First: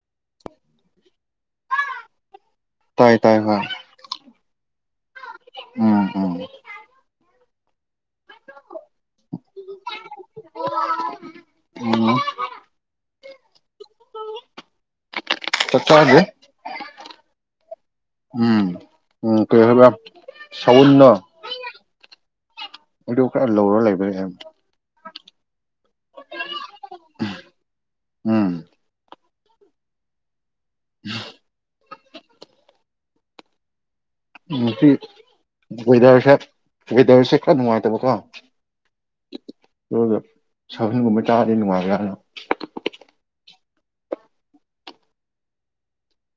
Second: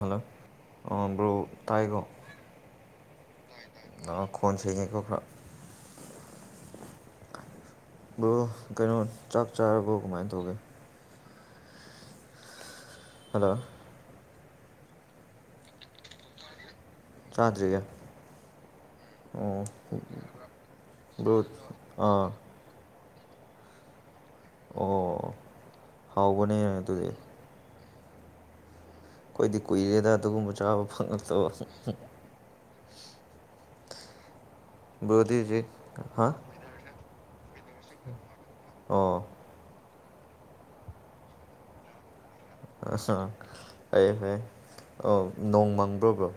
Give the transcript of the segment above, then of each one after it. hello bro ꯇꯥꯏꯒꯣ ꯇꯥꯏ ꯇꯥꯏ ꯍꯣꯏ ꯑ ꯈꯨꯣꯟꯣꯟꯁꯤꯒ ꯎꯝ ꯎꯝ ꯑꯣꯣ ꯀꯩꯅꯣ ꯆꯥꯛ ꯆꯥꯔꯕꯣ ꯀꯃꯥꯏꯅ ꯇꯧꯒꯦ ꯎꯝ ꯍꯜꯂꯣ ꯆꯠꯇ ꯍꯥꯏꯒꯦ ꯆꯥꯇꯦ ꯎꯝ ꯀꯩ ꯍꯥꯏꯕ ꯁꯥꯎꯅ ꯕ꯭ꯔꯣ ꯑꯥ ꯎꯗꯨ ꯈꯔ ꯂꯧꯔ ꯂꯩꯕ ꯑꯣ ꯍꯥꯎꯕꯅꯦ ꯇꯨꯖꯦ ꯎꯝ ꯑꯩꯈꯣꯏꯗꯤ ꯀꯨꯏꯔꯦꯗ ꯑꯗꯨꯒꯨꯝꯕ ꯆꯥꯕ ꯐꯪꯉꯛꯇꯣ ꯎ ꯁꯤ ꯍꯥ ꯋꯦꯗꯔꯁ ꯋꯦꯗꯔꯁꯦ ꯈꯔ ꯅꯨꯡꯉꯥꯏꯇꯕꯀꯣ ꯑꯣ ꯑꯗꯨꯒ ꯁꯍꯟꯒꯨꯝꯕ ꯇꯥꯔꯗꯤ ꯅꯨꯡꯉꯥꯏꯕ ꯌꯥꯅ ꯑ ꯑꯩ ꯐꯣꯏ ꯑ ꯅꯣꯡ ꯃꯪꯕ꯭ꯔꯣꯕ꯭ꯔꯣ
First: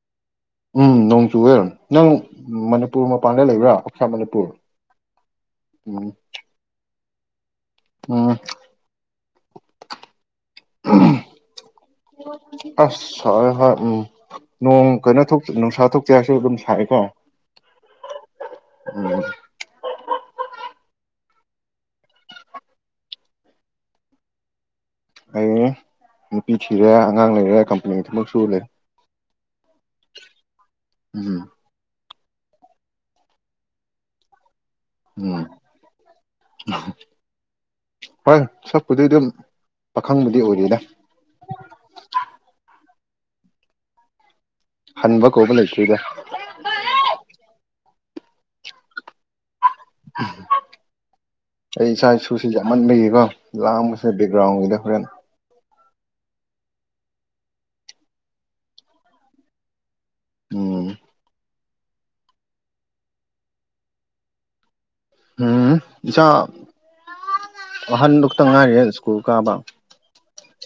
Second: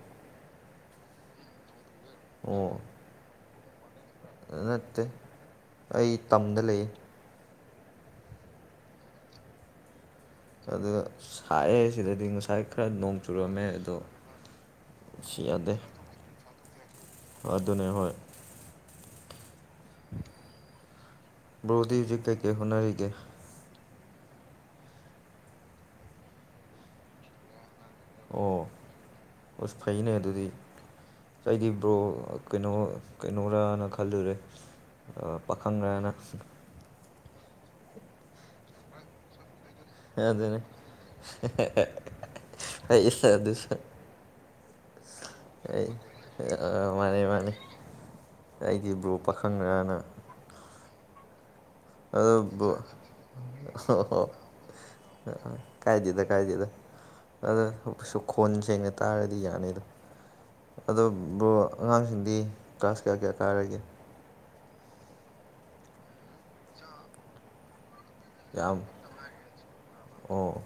ꯎꯝ ꯅꯣꯡ ꯆꯨꯋꯦꯔ ꯅꯪ ꯑꯣ ꯃꯅꯤꯄꯨꯔ ꯃꯄꯥꯟꯗ ꯂꯩꯕ꯭ꯔꯥ ꯑꯥꯎꯠꯁꯥꯏꯠ ꯃꯅꯤꯄꯨꯔ ꯅꯠꯇꯦ ꯎꯝ ꯑꯩ ꯇꯝꯗ ꯂꯩꯌꯦ ꯎꯝ ꯑꯗꯨ ꯁꯥꯛꯑꯦ ꯁꯤꯗꯗꯤ ꯉꯁꯥꯏ ꯈꯔ ꯑꯁ ꯅꯣꯡ ꯁꯥꯏ ꯆꯨꯔꯝꯃꯦ ꯍꯣꯏ ꯑꯗꯣ ꯎꯝ ꯅꯣꯡ ꯀꯩꯅꯣ ꯁꯤ ꯌꯥꯗꯦ ꯅꯨꯡꯁꯥ ꯊꯣꯛꯇꯦ ꯍꯥꯏꯁꯨ ꯑꯗꯨꯝ ꯁꯥꯏꯑꯦꯀꯣ ꯑꯗꯨꯅꯦ ꯎꯝ ꯣꯗꯤꯤ ꯌꯒꯒꯤ ꯍꯨꯅꯔꯒ ꯑꯩ ꯅꯨꯄꯤ ꯊꯤꯔꯦ ꯑꯉꯥꯡ ꯂꯩꯔꯦ ꯀꯝꯄꯅꯤ ꯊꯕꯛ ꯁꯨ ꯑꯣ ꯂꯩ ꯑꯁ ꯐꯩꯅꯦ ꯑꯗꯨꯗꯤ ꯎꯝ ꯑꯩꯗꯤ ꯕ꯭ꯔꯣ ꯀꯩꯅꯣ ꯀꯩꯅꯣꯔꯅ ꯈꯜꯂꯨꯔꯦ ꯎꯝ ꯄꯥꯈꯪꯔꯅ ꯍ ꯁꯕ ꯈꯨꯊ ꯑꯗꯨꯝ ꯑꯗꯨ ꯄꯥꯈꯪꯕꯨꯗꯤ ꯑꯗꯨꯅꯦ ꯑꯣꯏꯔꯤꯗ ꯑꯩꯁ ꯑꯗꯨꯁ ꯍꯟꯕ ꯀꯧꯕ ꯑꯩ ꯂꯩꯇ꯭ꯔꯤꯗ ꯃꯥꯅꯦ ꯃꯥꯅꯤ ꯑꯩꯒꯤ ꯕ꯭ꯔꯨꯞ ꯄꯥꯈꯪꯅ ꯎꯝ ꯑꯩ ꯏꯆꯥ ꯑꯗꯣ ꯏꯁꯨꯁꯤ ꯕ꯭ꯔꯣ ꯌꯥꯝꯃꯟꯕꯒꯤꯀꯣ ꯂꯥꯡꯕꯁꯤꯦ ꯑꯣ ꯕꯦꯛꯒ꯭ꯔꯥꯎꯟꯒꯤꯗ ꯍꯣꯔꯦꯟ ꯀꯥꯏꯗꯦꯗ ꯀꯥꯏꯗꯦꯗ ꯑꯗꯣ ꯁ ꯈꯣꯟ ꯁꯦꯡꯅ ꯇꯥꯔꯗꯤ ꯌꯥꯅꯤ ꯑꯗꯣ ꯎꯝ ꯑꯗꯨꯕꯨ ꯑꯉꯥꯡꯁꯤꯡꯗꯤ ꯀ꯭ꯂꯥꯁ ꯀꯌꯥ ꯀꯌꯥ ꯀꯥꯔꯒꯦ ꯎꯝ ꯏꯆꯥꯥ ꯑꯍꯟꯗꯨꯛꯇ ꯌꯥꯝ ꯉꯥꯏꯔꯤꯦ ꯁ꯭ꯀꯨꯜ ꯀꯥꯕ ꯑꯣ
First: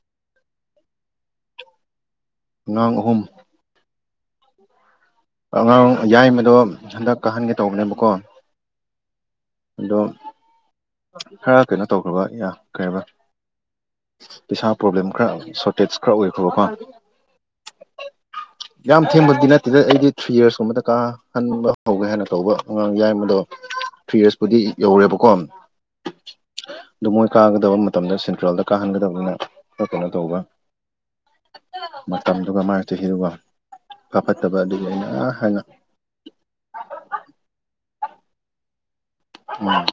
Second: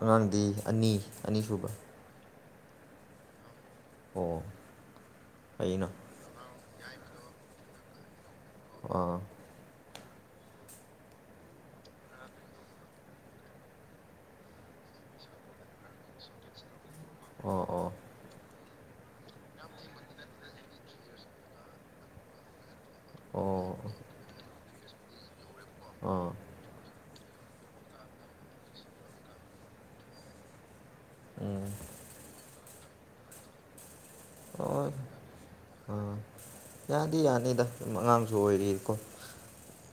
ꯑꯉꯥꯡꯗꯤ ꯑꯅꯤ ꯑꯅꯤ ꯁꯨꯕ ꯅꯥꯡ ꯑꯍꯨꯝ ꯑꯣ ꯑꯉꯥꯡ ꯀꯩꯅꯣ ꯌꯥꯏꯃꯗꯣ ꯍꯟꯗꯛꯀ ꯍꯟꯒꯦ ꯇꯧꯕꯅꯦꯕꯀꯣ ꯑꯥ ꯑꯗꯣ ꯈꯔ ꯀꯩꯅꯣ ꯇꯧꯈ꯭ꯔꯕ ꯌꯥ ꯀꯔꯕ ꯄꯩꯁꯥ ꯄ꯭ꯔꯣꯕ꯭ꯂꯦꯝ ꯈꯔ ꯁꯣꯔꯇꯦꯖ ꯈꯔ ꯑꯣꯏꯈ꯭ꯔꯕꯀꯣ ꯑꯣ ꯑꯣ ꯌꯥꯝ ꯊꯦꯡꯕꯗꯤ ꯅꯠꯇꯦꯗ ꯑꯩꯗꯤ ꯊ꯭ꯔꯤ ꯌꯔꯁꯀꯨꯝꯕꯗ ꯀꯥꯍꯟꯕ ꯍꯧꯒꯦ ꯍꯥꯏꯅ ꯇꯧꯕ ꯑꯉꯥꯡ ꯌꯥꯏꯕꯗꯣ ꯑꯣ ꯐꯤꯔꯁꯄꯨꯗꯤ ꯌꯧꯔꯦꯕꯀꯣ ꯑꯥ ꯑꯗꯨꯣ ꯃꯣꯏ ꯀꯥꯒꯗꯕ ꯃꯇꯝꯗ ꯁꯦꯟꯇ꯭ꯔꯦꯜꯗ ꯀꯥꯍꯟꯒꯗꯕꯅꯤꯅ ꯀꯩꯅꯣ ꯇꯧꯕ ꯎꯝ ꯃꯇꯝꯗꯨꯒ ꯃꯥꯥꯏꯛꯇ ꯍꯤꯔꯨꯕ ꯐ ꯐꯠꯇꯕ ꯑꯗꯨ ꯍꯣꯏ ꯑꯅ ꯍꯥꯏꯪꯉ ꯑꯥ ꯌꯥꯗꯤ ꯌꯥꯅꯤꯗ ꯑꯗꯨꯝ ꯑꯉꯥꯡꯁꯨ ꯑꯣꯏꯔꯤꯀꯣ ꯎꯝ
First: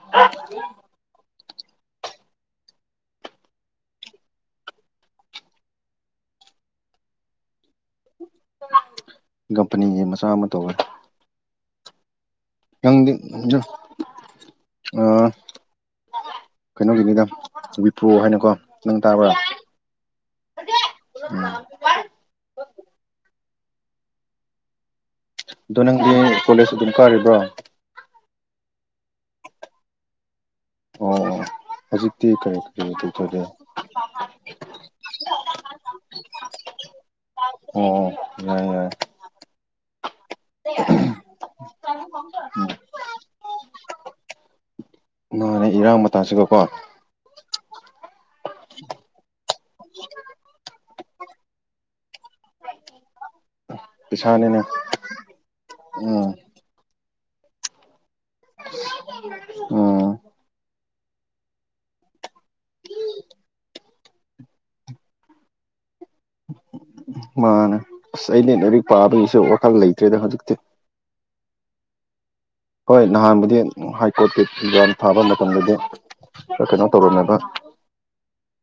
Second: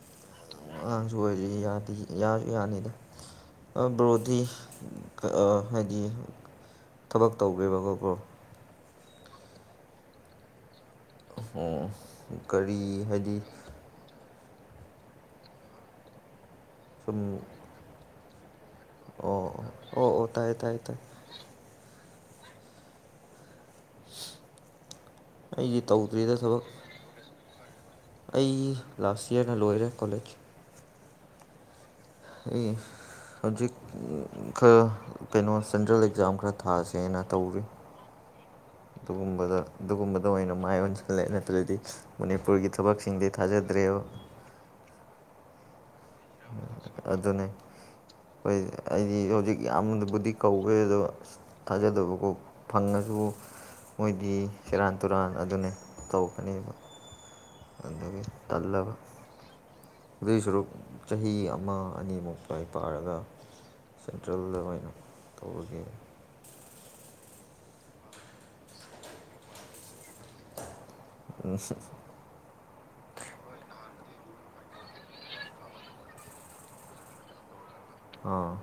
ꯌꯥ ꯌꯥ ꯌꯥꯅꯤꯗ ꯕ꯭ꯔꯣꯗꯤ ꯍꯥꯏꯗꯤ ꯊꯕꯛ ꯇꯧꯒꯦꯕꯀꯣ ꯕ꯭ꯔꯣ ꯀꯝꯄꯅꯤꯒꯤ ꯃꯆꯥ ꯑꯃ ꯇꯧꯋꯅꯤ ꯑꯣ ꯀꯔꯤ ꯍꯥꯏꯗꯤ ꯑ ꯁꯨꯝ ꯀꯩꯅꯣꯒꯤꯅꯤꯗ ꯕꯤꯄ꯭ꯔꯣ ꯍꯥꯏꯅꯀꯣ ꯅꯪ ꯇꯥꯕ꯭ꯔꯥ ꯑꯣ ꯑꯣ ꯑꯣ ꯇꯥꯏꯌꯦ ꯇꯥꯏ ꯇꯥꯏ ꯎꯝ ꯑꯩꯗꯤ ꯑꯗꯣ ꯅꯪꯗꯤ ꯇꯧꯗ꯭ꯔꯤꯗ ꯊꯕꯛ ꯀꯣꯂꯦꯖ ꯑꯗꯨꯝ ꯀꯥꯔꯤꯕ꯭ꯔꯥ ꯑꯩ ꯂꯥꯁ ꯌꯔꯅ ꯂꯣꯏꯔꯦ ꯀꯣꯂꯦꯖ ꯑꯣ ꯍꯧꯖꯤꯛꯇꯤ ꯀꯔꯤ ꯑꯩ ꯀꯔꯤ ꯀꯔꯤ ꯇꯧꯒꯦ ꯍꯧꯖꯤꯛ ꯈ ꯀꯩꯅꯣ ꯁꯦꯟꯇ꯭ꯔꯦꯜ ꯖꯥ ꯈꯔ ꯊꯥꯥꯁꯦꯅ ꯎꯝ ꯑꯗꯨꯒꯨꯝꯕꯗ ꯑꯗꯨꯒꯨꯝꯕꯗ ꯑꯣꯏꯅ ꯃꯥꯏ ꯑꯣꯟꯁꯤꯜꯂꯛꯦ ꯅꯠꯇ꯭ꯔꯗꯤ ꯃꯅꯤꯄꯨꯔꯒꯤ ꯎꯝ ꯊꯕꯛꯁꯤꯡꯗꯤ ꯊꯥꯖꯗ꯭ꯔꯦꯌꯨ ꯅꯨꯡꯉꯔꯦ ꯏꯔꯥꯡ ꯃꯇꯥꯡꯁꯤꯒꯀꯣ [unintelligible] ꯍꯣꯏ ꯑꯩꯗꯤ ꯍꯧꯖꯤꯛ ꯌꯥꯝꯗꯕꯨꯗꯤ ꯀꯧꯋꯦ ꯑꯗꯣ ꯊꯥꯖꯗꯕꯀꯣ ꯐꯪꯉꯁꯨ ꯃꯣꯏꯗꯤ ꯄꯩꯁꯥꯅꯤꯅꯦ ꯁꯦꯔꯥꯟ ꯇꯨꯔꯥꯟ ꯑꯗꯨꯅꯦ ꯎꯝ ꯇꯧꯒꯅꯦꯕ ꯑꯗꯒꯤ ꯇꯂꯕ ꯎꯝ ꯑꯗꯨꯗꯤ ꯁꯨꯔꯨ ꯆꯍꯤ ꯑꯃ ꯑꯅꯤꯃꯨꯛꯇꯋꯥꯏ ꯄꯥꯔꯒ ꯁꯦꯟꯇ꯭ꯔꯦꯜ ꯑꯗꯨꯅ ꯇꯧꯕꯒꯤ ꯃꯥꯅꯦ ꯑꯁ ꯑꯗꯤ ꯂꯥꯏꯔꯤꯛ ꯄꯥꯕꯒꯤꯁꯨ ꯋꯥꯈꯜ ꯂꯩꯇ꯭ꯔꯦꯗ ꯍꯧꯖꯤꯛꯇꯤ ꯎꯝ ꯍꯣꯏ ꯅꯍꯥꯟꯕꯨꯗꯤ ꯍꯥꯏ ꯀꯣꯔꯠꯀꯤ ꯭ꯟ ꯊꯥꯕ ꯃꯇꯝꯗꯗꯤ ꯀꯩꯅꯣ ꯇꯧꯔꯅꯦꯕ ꯑ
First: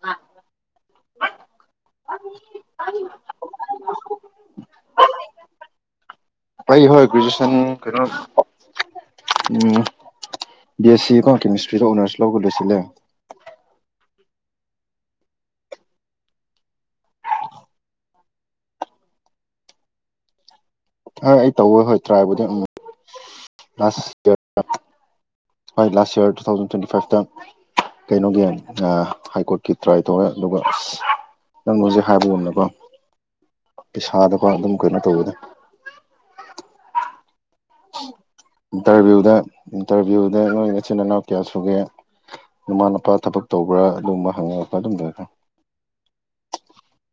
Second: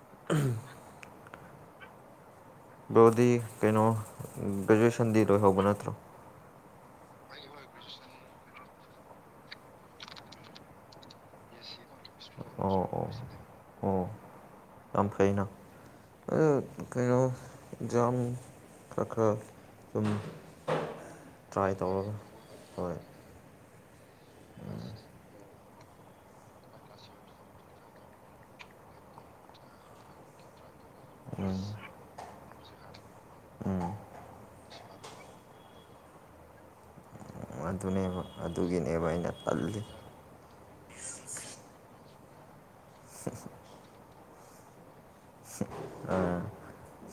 ꯎꯝ ꯎꯝ ꯕꯣꯗꯤ ꯀꯩꯅꯣ ꯒ꯭ꯔꯦꯖꯨꯌꯦꯁꯟꯗꯤ ꯔꯣꯏꯍꯧꯕ ꯅꯠꯇ꯭ꯔꯣ ꯍ꯭ꯔꯦꯖꯨꯋꯟ ꯎꯝ ꯁꯤ ꯀ ꯀꯁ ꯐ꯭ꯔꯤ ꯑꯣꯐ ꯑꯣꯅꯔꯁ ꯂꯧꯒ ꯂꯣꯏꯁꯤꯜꯂꯦ ꯀ ꯀꯩꯅ ꯑꯗꯨ ꯀꯩꯅꯣ ꯑꯦꯖꯥꯝ ꯈꯔ ꯈꯔ ꯑꯗꯨꯝ ꯍꯣꯏ ꯑꯩ ꯇꯧꯋꯦ ꯍꯣꯏ ꯇ꯭ꯔꯥꯏꯕꯨꯗꯤ ꯑꯃꯛ ꯍꯣꯏ ꯍꯣꯏ last year two thousand twenty ꯐꯥꯏꯚꯇ ꯀꯩꯅꯣꯒꯤ ꯍꯥꯏ ꯀꯣꯔꯠꯀꯤ ꯇ꯭ꯔꯥꯏ ꯇꯧꯋꯦ ꯑꯗꯨꯒ ꯑꯁ ꯅꯪꯅ ꯍꯧꯖꯤꯛ ꯍꯥꯏꯕ ꯉꯝꯅꯕ ꯄꯩꯁꯥꯗꯀ ꯑꯗꯨꯝ ꯀꯩꯅꯣ ꯇꯧꯕꯅꯦ ꯑꯗꯨꯅꯦꯕ ꯑꯗꯨꯒꯤꯅꯦꯕ ꯑꯩꯅ ꯏꯟꯇꯔꯚꯤꯌꯨꯗ ꯇꯜꯂꯤ ꯏꯟꯇꯔꯚꯤꯌꯨꯗ ꯅꯣꯏ ꯏꯆꯤꯟ ꯏꯅꯥꯎ ꯀꯌꯥ ꯁꯨꯒꯦ ꯅꯃꯥ ꯅꯄꯥ ꯊꯕꯛ ꯇꯧꯕ꯭ꯔꯥ ꯑꯗꯨꯒꯨꯝꯕ ꯍꯪꯉꯛꯄ ꯑꯗꯨꯝꯕ ꯁꯤ ꯑꯥ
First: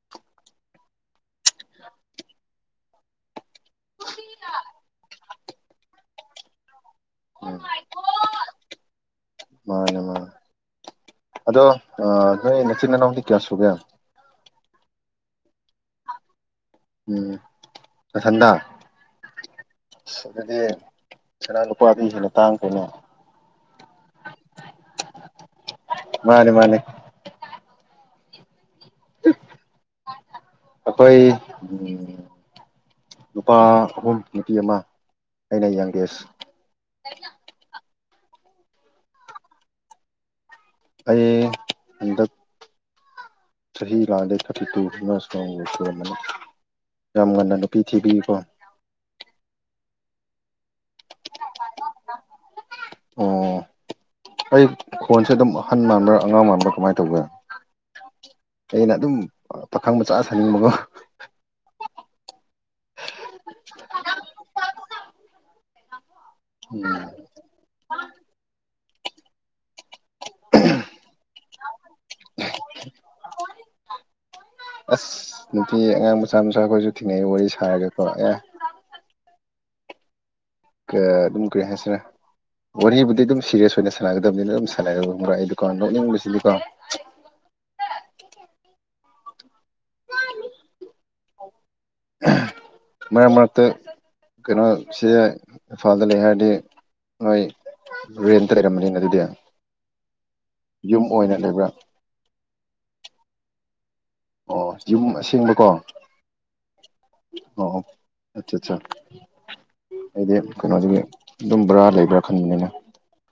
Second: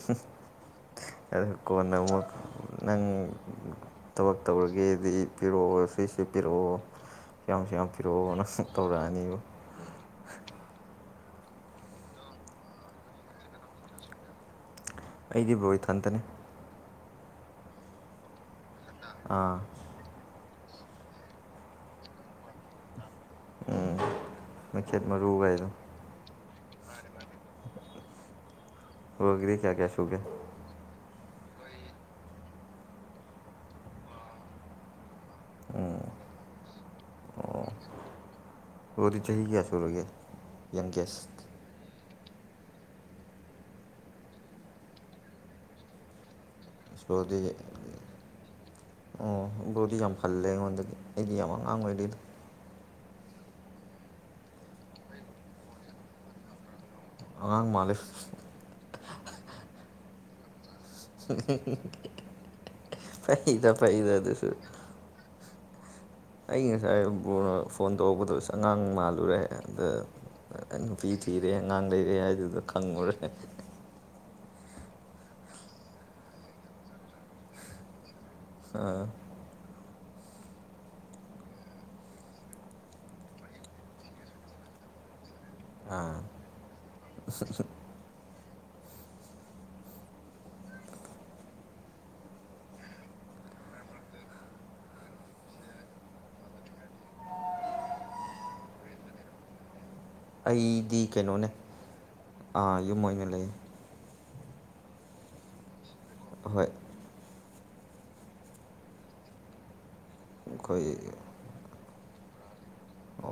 ꯁꯤ ꯑ ꯀꯣꯟꯅ ꯑꯃꯨꯛ ꯅꯪ ꯊꯕꯛ ꯇꯧꯔꯒꯦꯗꯤ ꯄꯤꯔꯛꯑꯣ ꯁꯤ ꯄꯔꯣ ꯎꯝ ꯌꯥꯝ ꯌꯥꯝ ꯄꯤꯔꯛꯑꯣ ꯅꯪ ꯇꯧꯔꯛꯑꯅꯤꯕ ꯃꯥꯅꯦ ꯃꯥꯅꯦ ꯑꯗꯣ ꯅꯣꯏ ꯃꯆꯤꯟ ꯃꯅꯥꯎꯗꯤ ꯀꯌꯥ ꯁꯨꯒꯦ ꯑꯩꯗꯤ ꯕꯣ ꯏꯊꯟꯇꯅꯦ ꯎꯝ ꯅꯊꯟꯗ ꯑꯥ ꯑꯁ ꯑꯗꯨꯗꯤ ꯀꯅꯥ ꯂꯨꯄꯥꯗꯨ ꯍꯦꯟꯅ ꯇꯥꯡꯈ꯭ꯔꯦꯅꯦ ꯎꯝ ꯃꯩꯈꯦꯠꯃꯔꯨꯕꯥꯏ ꯑꯗꯨꯝ ꯃꯥꯅꯦ ꯃꯥꯅꯦ ꯕꯥꯒꯤꯗꯤ ꯀꯌꯥ ꯀꯌꯥꯁꯨ ꯎꯒꯦ ꯎꯝ ꯅꯨꯨꯄꯥ ꯑꯍꯨꯝ ꯅꯨꯄꯤ ꯑꯃ ꯑꯩꯅ ꯌꯪꯒꯦꯁ ꯑꯣꯗꯤ ꯆꯍꯤ ꯀꯌꯥꯁꯨꯂꯒꯦ ꯑꯩ ꯍꯟꯗꯛ ꯆꯍꯤꯍꯤ ꯂꯥꯡꯗ ꯊꯥꯔꯇꯤ ꯇꯨ ꯌꯥꯝ ꯉꯟꯅ ꯅꯨꯄꯤ ꯊꯤꯕꯤꯀꯣ ꯑꯣ ꯕꯣꯗꯤ ꯑꯩꯗꯤ ꯌꯥꯝ ꯑꯉꯥꯡ ꯑꫭꯏꯔꯤ ꯑꯣ ꯑꯩ ꯐꯣꯟꯁꯦ ꯑꯗꯨꯝ ꯑꯍꯟ ꯃꯥꯟꯕ꯭ꯔꯥ ꯑꯉꯥꯡ ꯃꯥꯟꯕ꯭ꯔꯥ ꯀꯃꯥꯏꯅ ꯇꯧ ꯑꯉꯥꯡ ꯃꯥꯜꯂꯦ ꯇ ꯑꯩꯅ ꯑꯗꯨꯝ ꯄꯥꯈꯪ ꯃꯆꯥ ꯁꯥꯅꯤꯡꯕꯒꯣ ꯐꯩꯗ ꯐꯩꯗ ꯑꯗꯨꯁꯨ ꯑꯩ ꯎꯝ ꯉꯁꯥꯏ ꯐꯣꯟ ꯇꯧꯔꯛꯄꯗꯣ ꯑꯉꯥꯡ ꯃꯥꯜꯂꯨꯔꯦ ꯑꯗ ꯅꯨꯄꯤ ꯊꯤꯔꯦ ꯑꯉꯥꯡ ꯂꯩꯔꯦ ꯍꯥꯏꯗꯨ ꯑꯗꯨ ꯈꯪꯉꯨꯔꯦ ꯑꯁ ꯅꯨꯄꯤ ꯑꯉꯥꯡ ꯃꯆꯥ ꯃꯆꯥꯈꯣꯏꯁꯨ ꯊꯦꯡꯅꯛꯏ ꯋꯥꯔꯤ ꯁꯥꯔꯒꯀꯣ ꯑꯦ ꯑꯥ ꯑꯗꯨꯝ ꯀꯔꯤ ꯍꯥꯏꯁꯤꯔ ꯋꯥꯔꯤꯕꯨꯗꯤ ꯑꯗꯨꯝ ꯁꯤꯔꯤꯁ ꯑꯣꯏꯅ ꯁꯥꯟꯅꯒꯗꯕꯅꯤꯅ ꯑꯗꯨꯝ ꯁꯥꯟꯅꯕ꯭ꯔ ꯑꯩ ꯀꫭ ꯂꯣꯛꯅꯤꯡꯕꯁꯤꯗꯤꯀꯣ [unintelligible] ꯃꯔꯛ ꯃꯔꯛꯇ ꯀꯩꯅꯣꯁꯤ ꯏꯝꯐꯥꯜꯗ ꯂꯩ ꯍꯥꯏꯔꯗꯤ ꯅꯣꯏ ꯔꯦꯟꯇ ꯂꯩꯔꯝꯕꯅꯤꯅ ꯑꯗꯨꯗꯤ ꯑꯩꯗꯤ ꯌꯨꯝ ꯑꯣꯏꯅ ꯀꯩꯅꯣꯅꯦ ꯂꯩꯕ꯭ꯔꯥ ꯌꯨꯝ ꯑꯣꯏꯅ ꯂꯩ ꯑꯣ ꯌꯨꯝ ꯑꯁꯦꯡꯕꯀꯣ ꯍꯣꯏ ꯑꯣ ꯑꯠꯆꯥ ꯑꯠꯆꯥ ꯑꯩꯗꯤ ꯀꯩꯅꯣꯁꯤꯒꯤ ꯑꯩꯈꯣꯏ ꯑꯗꯨꯝ ꯕꯣꯔꯥ ꯂꯩꯕ꯭ꯔꯥ ꯈꯟꯗꯅ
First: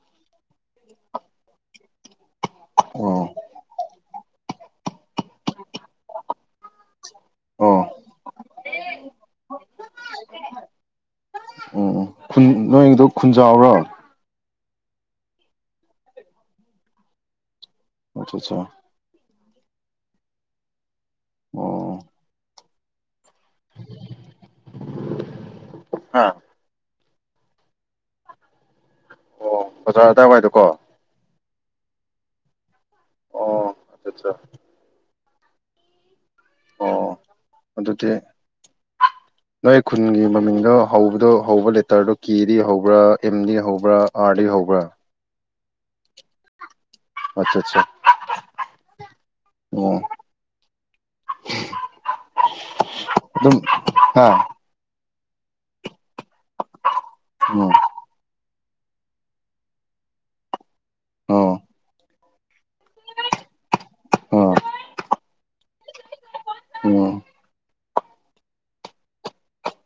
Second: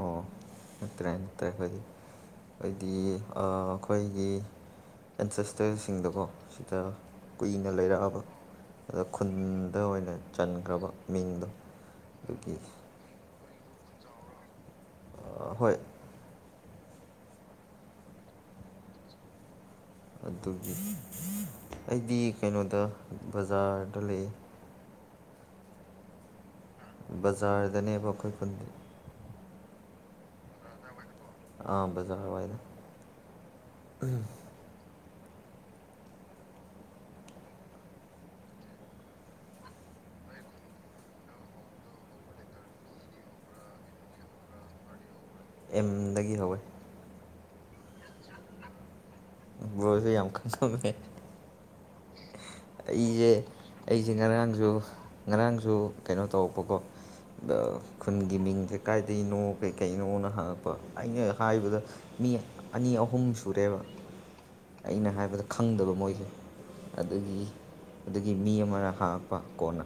ꯑꯣ ꯅꯠꯇ꯭ꯔꯦ ꯅꯠꯇ꯭ꯔꯦ ꯑꯩꯈꯣꯏꯗꯤ ꯑꯩꯗꯤ ꯑꯣ ꯑꯩꯈꯣꯏ ꯑꯩ ꯒꯤ ꯑꯦꯟꯁꯦꯁꯇꯔꯁꯤꯡꯗꯀꯣ ꯁꯤꯗ ꯀꯨꯏꯅ ꯑꯣ ꯂꯩꯔꯛꯑꯕ ꯑꯗ ꯈꯨꯟꯗ ꯑꯣꯏꯅ ꯆꯟꯈ꯭ꯔꯕ ꯃꯤꯡꯗꯣ ꯑꯗꯨꯒꯤ ꯅꯣꯏꯗ ꯈꯨꯟꯖ ꯍꯣꯏ ꯑꯆꯥ ꯑꯠꯆꯥ ꯑꯗꯨꯒꯤ ꯑꯣ ꯑꯩꯗꯤ ꯀꯩꯅꯣ ꯕꯖꯥꯔꯗ ꯂꯩ ꯑꯥ ꯕꯖꯥꯔꯗꯅꯦꯕ ꯑꯩꯈꯣꯏ ꯄꯨꯟꯗꯤ ꯑꯣ ꯕꯖꯥꯔ ꯑꯗꯨꯋꯥꯏꯗꯨꯀꯣ ꯑꯥ ꯕꯖꯥ ꯑꯣꯏꯗ ꯑꯣ ꯑꯆꯥ ꯑꯠꯆꯥ ꯑꯣ ꯑꯗꯨꯗꯤ [unintelligible] ꯅꯣꯏ ꯈꯨꯟꯒꯤ ꯃꯃꯤꯡꯗꯣ ꯍꯧꯕꯗꯣ ꯍꯧꯕ ꯂꯦꯇꯔꯗꯣ ꯀꯦꯗꯤ ꯍꯧꯕ꯭ꯔꯥ ꯑꯦꯝꯗꯤ ꯍꯧꯕ꯭ꯔꯥ ꯑꯥꯔꯗꯤ ꯍ ꯍꯧꯕ꯭ꯔ ꯑꯦꯝꯗꯒꯤ ꯍꯧꯋꯦ ꯑꯆꯥ ꯑꯠꯆꯥ ꯑꯣ ꯁꯨ ꯌꯥꯝ ꯀꯦ ꯑꯩꯁꯦ ꯑꯗꯨꯝ ꯑꯩꯁꯦ ꯍꯥ ꯉꯔꯥꯡꯁꯨ ꯉꯔꯥꯡꯁꯨ ꯀꯩꯅꯣ ꯇꯧꯔꯛꯄꯀꯣ ꯎꯝ ꯈꯨꯟꯒꯤ ꯃꯤꯡꯗ ꯀꯥꯏꯗꯅꯣ ꯀꯩꯀꯩꯅꯣꯅ ꯍꯪꯉꯛꯄ ꯑꯩꯅ ꯑꯣ ꯑꯣ ꯍꯥꯏꯕꯗ ꯃꯤ ꯑꯅꯤ ꯑꯍꯨꯝ ꯁꯨꯔꯦꯕ ꯑꯩꯅ ꯍꯥꯏꯕꯗ ꯈꯪꯗꯕ ꯃꯣꯏꯁꯦ ꯎꯝ ꯑꯗꯨꯒꯤ ꯑꯗꯨꯒꯤ ꯃꯤ ꯑꯃꯅ ꯍꯥꯡꯉꯛꯄ ꯀꯣꯟꯅ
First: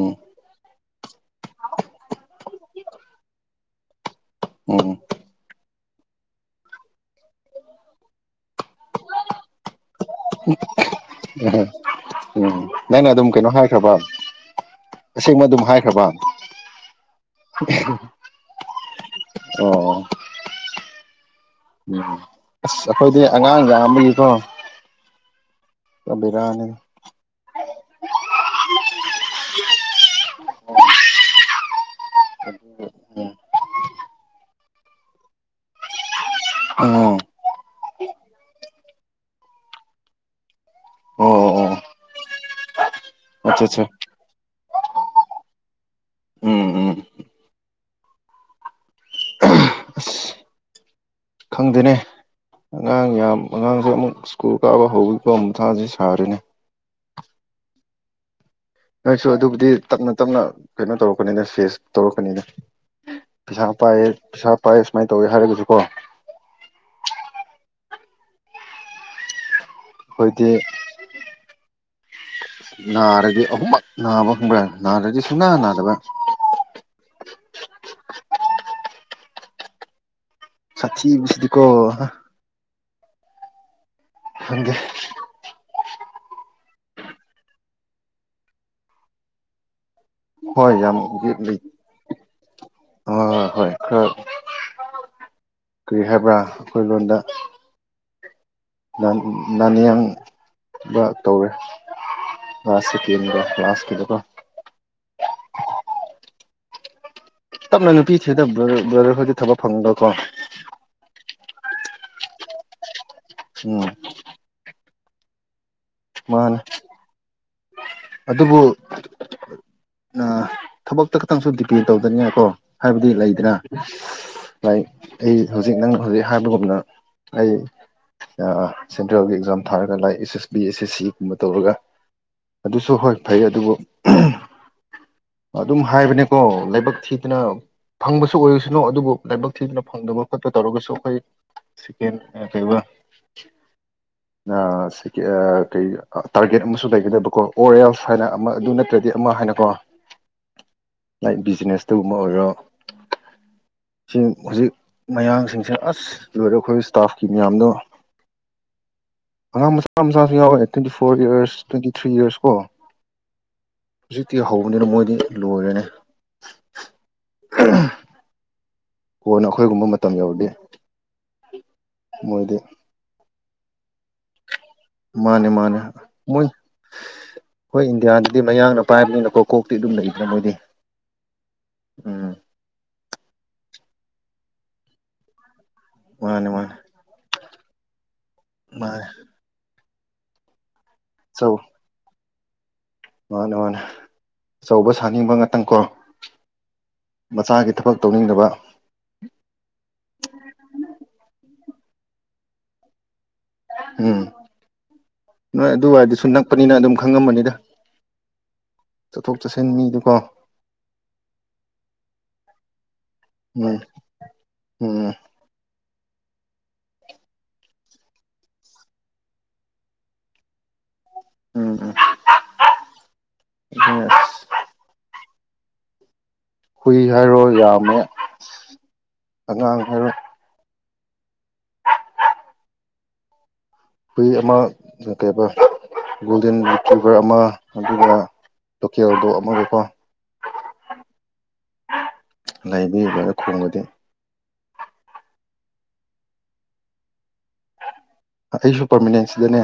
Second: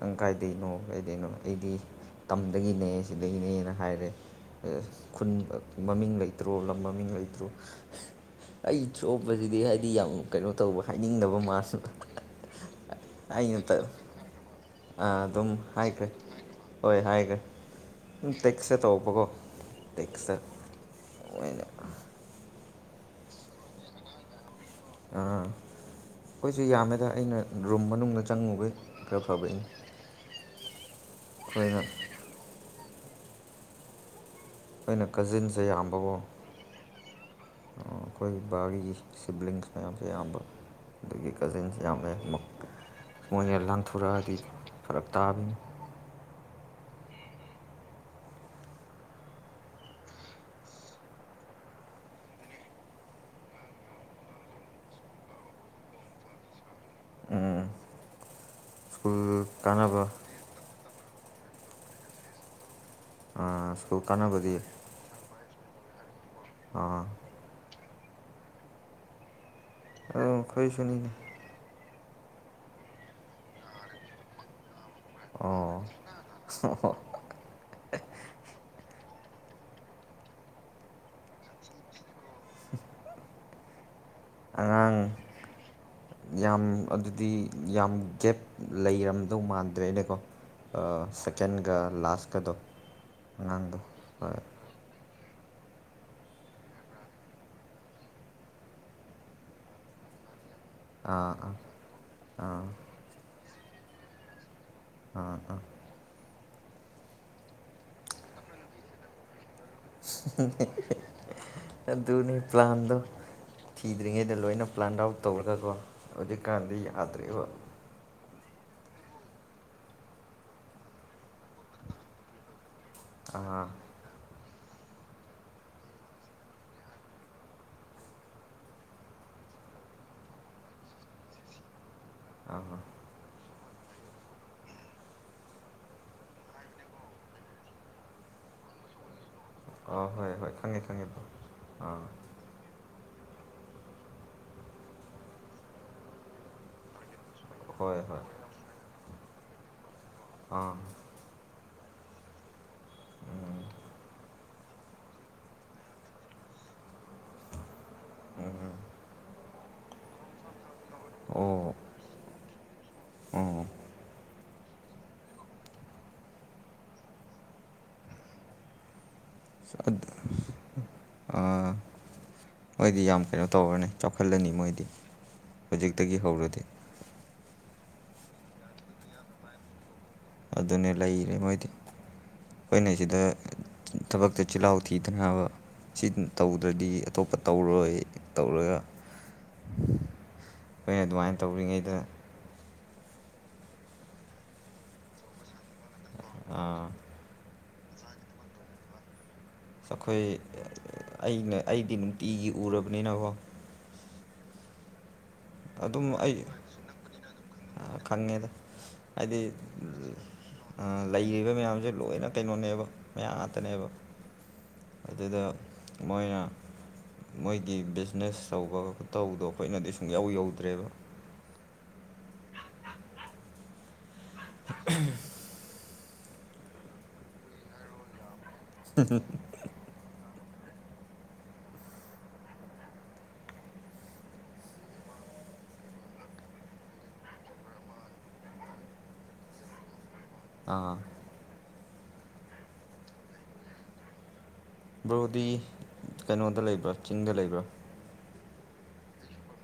ꯎꯝ ꯀꯥꯏꯗꯩꯅꯣ ꯀꯩꯗꯅꯣ ꯑꯩꯗꯤ ꯇꯝꯗꯒꯤꯅꯦ ꯁꯤꯗꯒꯤꯅꯦꯅ ꯍꯥꯏꯔꯦ ꯎꯝ ꯈꯨꯟ ꯃꯃꯤꯡ ꯂꯩꯇ꯭ꯔꯣ ꯂꯝ ꯃꯃꯤꯡ ꯂꯩꯇ꯭ꯔꯣ ꯑꯩ ꯁꯣꯛꯄꯕꯁꯤꯗꯤ ꯍꯥꯏꯗꯤ ꯌꯥꯝ ꯀꯩꯅꯣ ꯇꯧꯕ ꯍꯥꯏꯅꯤꯡꯗꯕ ꯎꯝ ꯃꯥꯁꯨ ꯎꯝ ꯅꯪꯅ ꯑꯗꯨꯝ ꯀꯩꯅꯣ ꯑꯩꯅ ꯍꯥꯏꯈ꯭ꯔꯕ ꯑꯁꯦꯡꯕ ꯑꯗꯨꯝ ꯍꯥꯏꯈ꯭ꯔꯕ ꯍꯣꯏ ꯍꯥꯏꯈ꯭ꯔꯦ ꯎ ꯇꯦꯛꯁꯇ ꯇꯧꯕꯀꯣ ꯑꯣ ꯇꯦꯛꯁꯇ ꯃꯣꯏꯅ ꯎꯝ ꯑꯁ ꯑꯩꯈꯣꯏꯗꯤ ꯑꯉꯥꯡꯒ ꯑꯃꯒꯤꯀꯣ ꯑꯥ ꯑꯩꯈꯣꯏꯁꯨ ꯌꯥꯝꯃꯦꯗ ꯑꯩꯅ ꯔꯨꯝ ꯃꯅꯨꯡꯗ ꯆꯪꯉꯨꯕꯒꯤ ꯔꯚꯥꯕ ꯈꯈꯣꯏꯅ ꯎꯝ ꯑꯩꯅ ꯀꯖꯤꯟꯁꯦ ꯌꯥꯝꯕꯕꯨꯣ ꯑꯣ ꯑꯩꯈꯣꯏ ꯕꯥꯒꯤ ꯁꯤꯕ꯭ꯂꯤꯡꯁ ꯃꯌꯥꯝꯁꯦ ꯑꯌꯥꯝꯕ ꯑꯗꯒꯤ ꯑꯣ ꯑꯣ ꯀꯖꯤꯟꯁ ꯌꯥꯝꯃꯦ ꯃꯣꯏꯅ ꯑꯠꯆꯥ ꯑꯠꯆꯥ ꯂꯥꯟꯊꯣꯔꯛꯑꯗꯤ ꯐꯔꯛ ꯇꯥꯕꯅꯤ ꯎꯝ ꯎꯝ ꯑꯁ ꯈꯪꯗꯦꯅꯦ ꯑꯉꯥꯡ ꯌꯥꯝ ꯑꯉꯥꯡꯁꯦ ꯑꯃꯨꯛ ꯁ꯭ꯀꯨꯜ ꯀꯥꯕ ꯍꯧꯋꯤꯀꯣ ꯑꯃꯨꯊꯁꯤ ꯁꯥꯔꯤꯅꯤ ꯎꯝ ꯅꯣꯏꯁꯨ ꯑꯗꯨꯕꯨꯗꯤ ꯇꯞꯅ ꯇꯞꯅ ꯀꯩꯅꯣ ꯇꯧꯔꯛꯀꯅꯤꯅ ꯐꯦꯁ ꯇꯧꯔꯛꯀꯅꯤꯅ ꯄꯩꯁꯥ ꯄꯥꯏ ꯁ꯭ꯀꯨꯜ ꯄꯩꯁꯥ ꯀꯥꯟꯅꯕꯗꯤ ꯄꯥꯏ ꯑꯗꯨꯝ ꯁꯨꯃꯥꯏꯅ ꯇꯧꯋꯦ ꯍꯥꯏꯔꯒꯁꯨꯀꯣ ꯑ ꯑꯩꯈꯣꯏꯗꯤ ꯀꯣꯏꯁꯨꯅꯤꯅꯦ ꯅꯥꯔꯗꯤ ꯑꯍꯨꯝꯃꯛ ꯅꯥꯕ ꯈꯪꯕ꯭ꯔꯥ ꯅꯅꯥꯗꯦꯗꯤ ꯁꯨꯅ ꯑꯣ ꯅꯗꯕꯥ ꯁꯥꯆꯤꯗꯤꯀꯣ ꯍꯪꯦ ꯑꯉꯥꯡ ꯌꯥꯝ ꯑꯗꯨꯗꯤ ꯌꯥꯝ ꯒꯦꯞ ꯂꯩꯔꯝꯗꯧ ꯃꯥꯟꯗ꯭ꯔꯦ ꯑꯩꯅ ꯀꯣ ꯍꯣꯏ ꯌꯥꯝ ꯂꯩ ꯁꯦꯀꯦꯟꯒ ꯂꯥꯁꯀꯗꯣ ꯍꯣꯏ ꯍꯣꯏ ꯑꯉꯥꯡꯗꯣ ꯈꯔ ꯍꯣꯏ ꯀꯔꯤ ꯍꯥꯏꯕ꯭ꯔꯥ ꯑꯩꯈꯣꯏ ꯂꯣꯟꯗ ꯅꯅꯥꯅꯤꯌꯥꯡꯕ ꯑꯥ ꯇꯧꯔꯦ ꯑꯥ ꯑꯥ ꯉꯥꯥꯁꯦ ꯇꯦꯟꯕꯦ ꯀ꯭ꯂꯥꯁ ꯀꯗꯨꯀꯣ ꯑꯥ ꯑꯥ ꯇꯞꯅ ꯅꯨꯄꯤ ꯊꯦ ꯕ꯭ꯔꯗꯔ ꯈꯗꯤ ꯊꯕꯛ ꯐꯪꯕꯀꯣ ꯑꯗꯨꯅꯤ ꯄ꯭ꯂꯥꯟꯗꯣ ꯎꯝ ꯊꯤꯗ꯭ꯔꯤꯉꯩꯗ ꯂꯣꯏꯅ ꯄ꯭ꯂꯥꯟꯠ ꯑꯥꯎꯠ ꯇꯧꯔꯒꯀꯣ ꯃꯥꯅꯦ ꯍꯧꯖꯤꯛꯀꯥꯟꯗꯤ ꯌꯥꯗ꯭ꯔꯕ ꯑꯗꯨꯕꯨ ꯊꯕꯛꯇ ꯈꯇꯪꯁꯨ ꯗꯤꯄꯦꯟ ꯇꯧꯗꯅꯤꯡꯉꯀꯣ ꯍꯥꯏꯕꯗꯤ ꯂꯩꯗ꯭ꯔꯥ ꯑꯥ ꯂꯥꯏꯛ ꯑꯩ ꯍꯧꯖꯤꯛ ꯅꯪꯅ ꯍꯧꯖꯤꯛ ꯍꯥꯏꯕꯒꯨꯝꯅ ꯑꯩ ꯁꯦꯟꯇ꯭ꯔꯦꯜꯒꯤ ꯑꯦꯛꯖꯥꯝ ꯊꯥꯔꯒ ꯂꯥꯏ ꯑꯦꯁ ꯕꯤ ꯑꯦ ꯑꯦꯁ ꯑꯁꯤꯒꯨꯝꯕ ꯇꯧꯔꯒ ꯑꯗꯨꯁꯨ ꯍꯣꯏ ꯐꯩ ꯑꯗꯨꯕꯨ ꯎ ꯑꯗꯨꯝ ꯍꯥꯏꯕꯅꯦꯀꯣ ꯂꯥꯏꯕꯛ ꯊꯤꯗꯅ ꯐꯪꯕꯁꯨ ꯑꯣꯏꯔꯁꯅꯨ ꯑꯗꯨꯕꯨ ꯂꯥꯏꯕꯛ ꯊꯤꯗꯅ ꯑꯥ ꯐꯪꯗꯕ ꯍꯣꯏ ꯍꯣꯏ ꯈꯣꯠꯄ ꯈꯪꯉꯦ ꯇꯧꯔꯒꯁꯨ ꯈꯪꯉꯦ ꯑꯩꯈꯣꯏ ꯕ꯭ꯔꯣ ꯑꯥ ꯁꯦꯀꯦꯟ ꯀꯩꯕ ꯀꯩ ꯇꯥꯔꯒꯦꯠ ꯑꯃꯁꯨ ꯂꯩꯒꯗꯕ ꯀꯣ ꯑꯣꯔ ꯍꯣꯏ ꯑꯦꯜꯁ ꯍꯣꯏ ꯍꯥꯏꯅ ꯑꯃ ꯑꯗꯨ ꯅꯠꯇ꯭ꯔꯗꯤ ꯑꯃ ꯍꯥꯏꯅꯀꯣ ꯑꯥ ꯂꯥꯏ ꯕꯤꯖꯤꯅꯦꯁ ꯑꯗꯨꯒꯨꯝꯕ ꯑꯣꯏꯔꯣ ꯁꯤ ꯍꯧꯖꯤꯛ ꯃꯌꯥꯡꯁꯤꯡꯁꯤꯦ ꯑꯁ ꯂꯣꯏꯔꯦ ꯑꯩꯈꯣꯏ ꯃꯌꯥꯝꯗꯣ ꯑꯉꯥꯡ ꯃꯆꯥ ꯃꯆꯥꯥꯁꯨ ꯌꯥꯎꯋꯦ ꯇ꯭ꯋꯦꯟꯇꯤ ꯐꯣꯔ ꯏꯔꯁ ꯑꯣ ꯇ꯭ꯋꯦꯟꯇꯤ ꯊ꯭ꯔꯤ ꯏꯔꯁ ꯀꯣ ꯑꯣ ꯍꯧꯖꯤꯛ ꯇꯤ ꯍꯧꯕꯅꯤꯅ ꯃꯣꯏꯗꯤ ꯂꯣꯏꯔꯅꯤ ꯀꯣꯟꯅ ꯑꯩꯈꯣꯏꯒꯨꯝꯕ ꯃꯇꯝ ꯌꯧꯗꯤ ꯑ ꯃꯣꯏꯗꯤ ꯌꯥꯝ ꯀꯩꯅꯣ ꯇꯧꯔꯅꯤ ꯆꯥꯎꯈꯠꯂꯅꯤ ꯃꯣꯏꯗꯤ ꯃꯥꯅꯦ ꯃꯥꯅꯦ ꯍꯧꯖꯤꯛꯇꯒꯤ ꯃ ꯍꯧꯔꯗꯤ ꯍꯣꯏ ꯏꯟꯗꯤꯌꯥꯗꯗꯤ ꯃꯌꯥꯡꯅ ꯄꯥꯏꯕꯅꯤꯅꯀꯣ ꯀꯣꯛꯇꯤ ꯑꯗꯨꯝ ꯂꯩ ꯑꯗꯨꯅꯦ ꯂꯩꯔꯦ ꯃꯣꯏꯗꯤ ꯎꯝ ꯑꯩꯈꯣꯏꯅ ꯁꯤꯗ ꯊꯕꯛꯇ ꯆꯤꯜꯍꯥꯎ ꯊꯤꯗꯅꯕ ꯁꯤ ꯃꯥꯅꯦ ꯃꯥꯅꯦ ꯇꯧꯗ꯭ꯔꯗꯤ ꯑꯇꯣꯞꯄ ꯇꯧꯔꯣꯏ ꯇꯧꯔꯒ ꯃꯥꯅꯦ ꯑꯩꯈꯣꯏꯅ ꯑꯗꯨꯃꯥꯏꯅ ꯑꯆꯧ ꯇꯧꯔꯤꯉꯩꯗ ꯃꯥꯅꯦ ꯃꯥꯅꯦ ꯑꯆꯧꯕ ꯁꯥꯅꯤꯡꯕ ꯉꯥꯛꯇꯪꯀꯣ ꯑꯥ ꯃꯆꯥꯒꯤ ꯊꯕꯛ ꯇꯧꯅꯤꯡꯗꯕ ꯑꯩꯈꯣꯏ ꯑꯩꯅ ꯑꯩꯗꯤ ꯅꯨꯡꯇꯤꯒꯤ ꯎꯔꯕꯅꯤꯅꯀꯣ ꯎꯝ ꯅꯣꯏ ꯑꯗꯨꯝ ꯑꯗꯨꯋꯥꯏꯗꯨꯁꯨ ꯑꯩ ꯅꯛꯄꯅꯤꯅ ꯑꯗꯨꯝ ꯈꯪꯉꯝꯕꯅꯤꯗ ꯈꯪꯉꯦꯗ ꯍꯥꯏꯗꯤ ꯂꯩꯔꯤꯕ ꯃꯌꯥꯝꯁꯦ ꯂꯣꯏꯅ ꯀꯩꯅꯣꯅꯦꯕ ꯃꯌꯥꯝ ꯎꯝ ꯉꯥꯛꯇꯅꯦꯕ ꯎꯝ ꯑꯗꯨꯗ ꯃꯣꯏꯅ ꯃꯣꯏꯒꯤ ꯕꯤꯖꯤꯅꯦꯁ ꯇꯧꯕꯒ ꯇꯧꯕꯗꯣ ꯑꯩꯈꯣꯏꯅꯗꯤ ꯁꯨꯝ ꯌꯥꯎ ꯌꯧꯗ꯭ꯔꯦꯕ ꯎꯝ ꯎꯝ [unintelligible] ꯍꯨꯏ ꯍꯥꯏꯔꯣ ꯌꯥꯝꯃꯦ ꯑꯉꯥꯡ ꯍꯥꯏꯔꯣ ꯍꯨꯏ ꯑꯃ ꯀꯩ ꯒꯣꯜꯗꯦꯟ ꯐꯜꯚꯔ ꯑꯃ ꯑꯗꯨꯒ ꯂꯣꯀꯦꯜꯗꯣ ꯑꯃꯒꯀꯣ ꯑꯥ ꯂꯩꯕꯤꯕꯅ ꯈꯣꯡꯕꯗꯤ ꯕ꯭ꯔꯣꯗꯤ ꯀꯩꯅꯣꯗ ꯂꯩꯕ ꯆꯤꯡꯗ ꯂꯩꯕ ꯑꯩꯁꯨ ꯄꯔꯃꯤꯅꯦꯟꯁꯤꯗꯅꯦ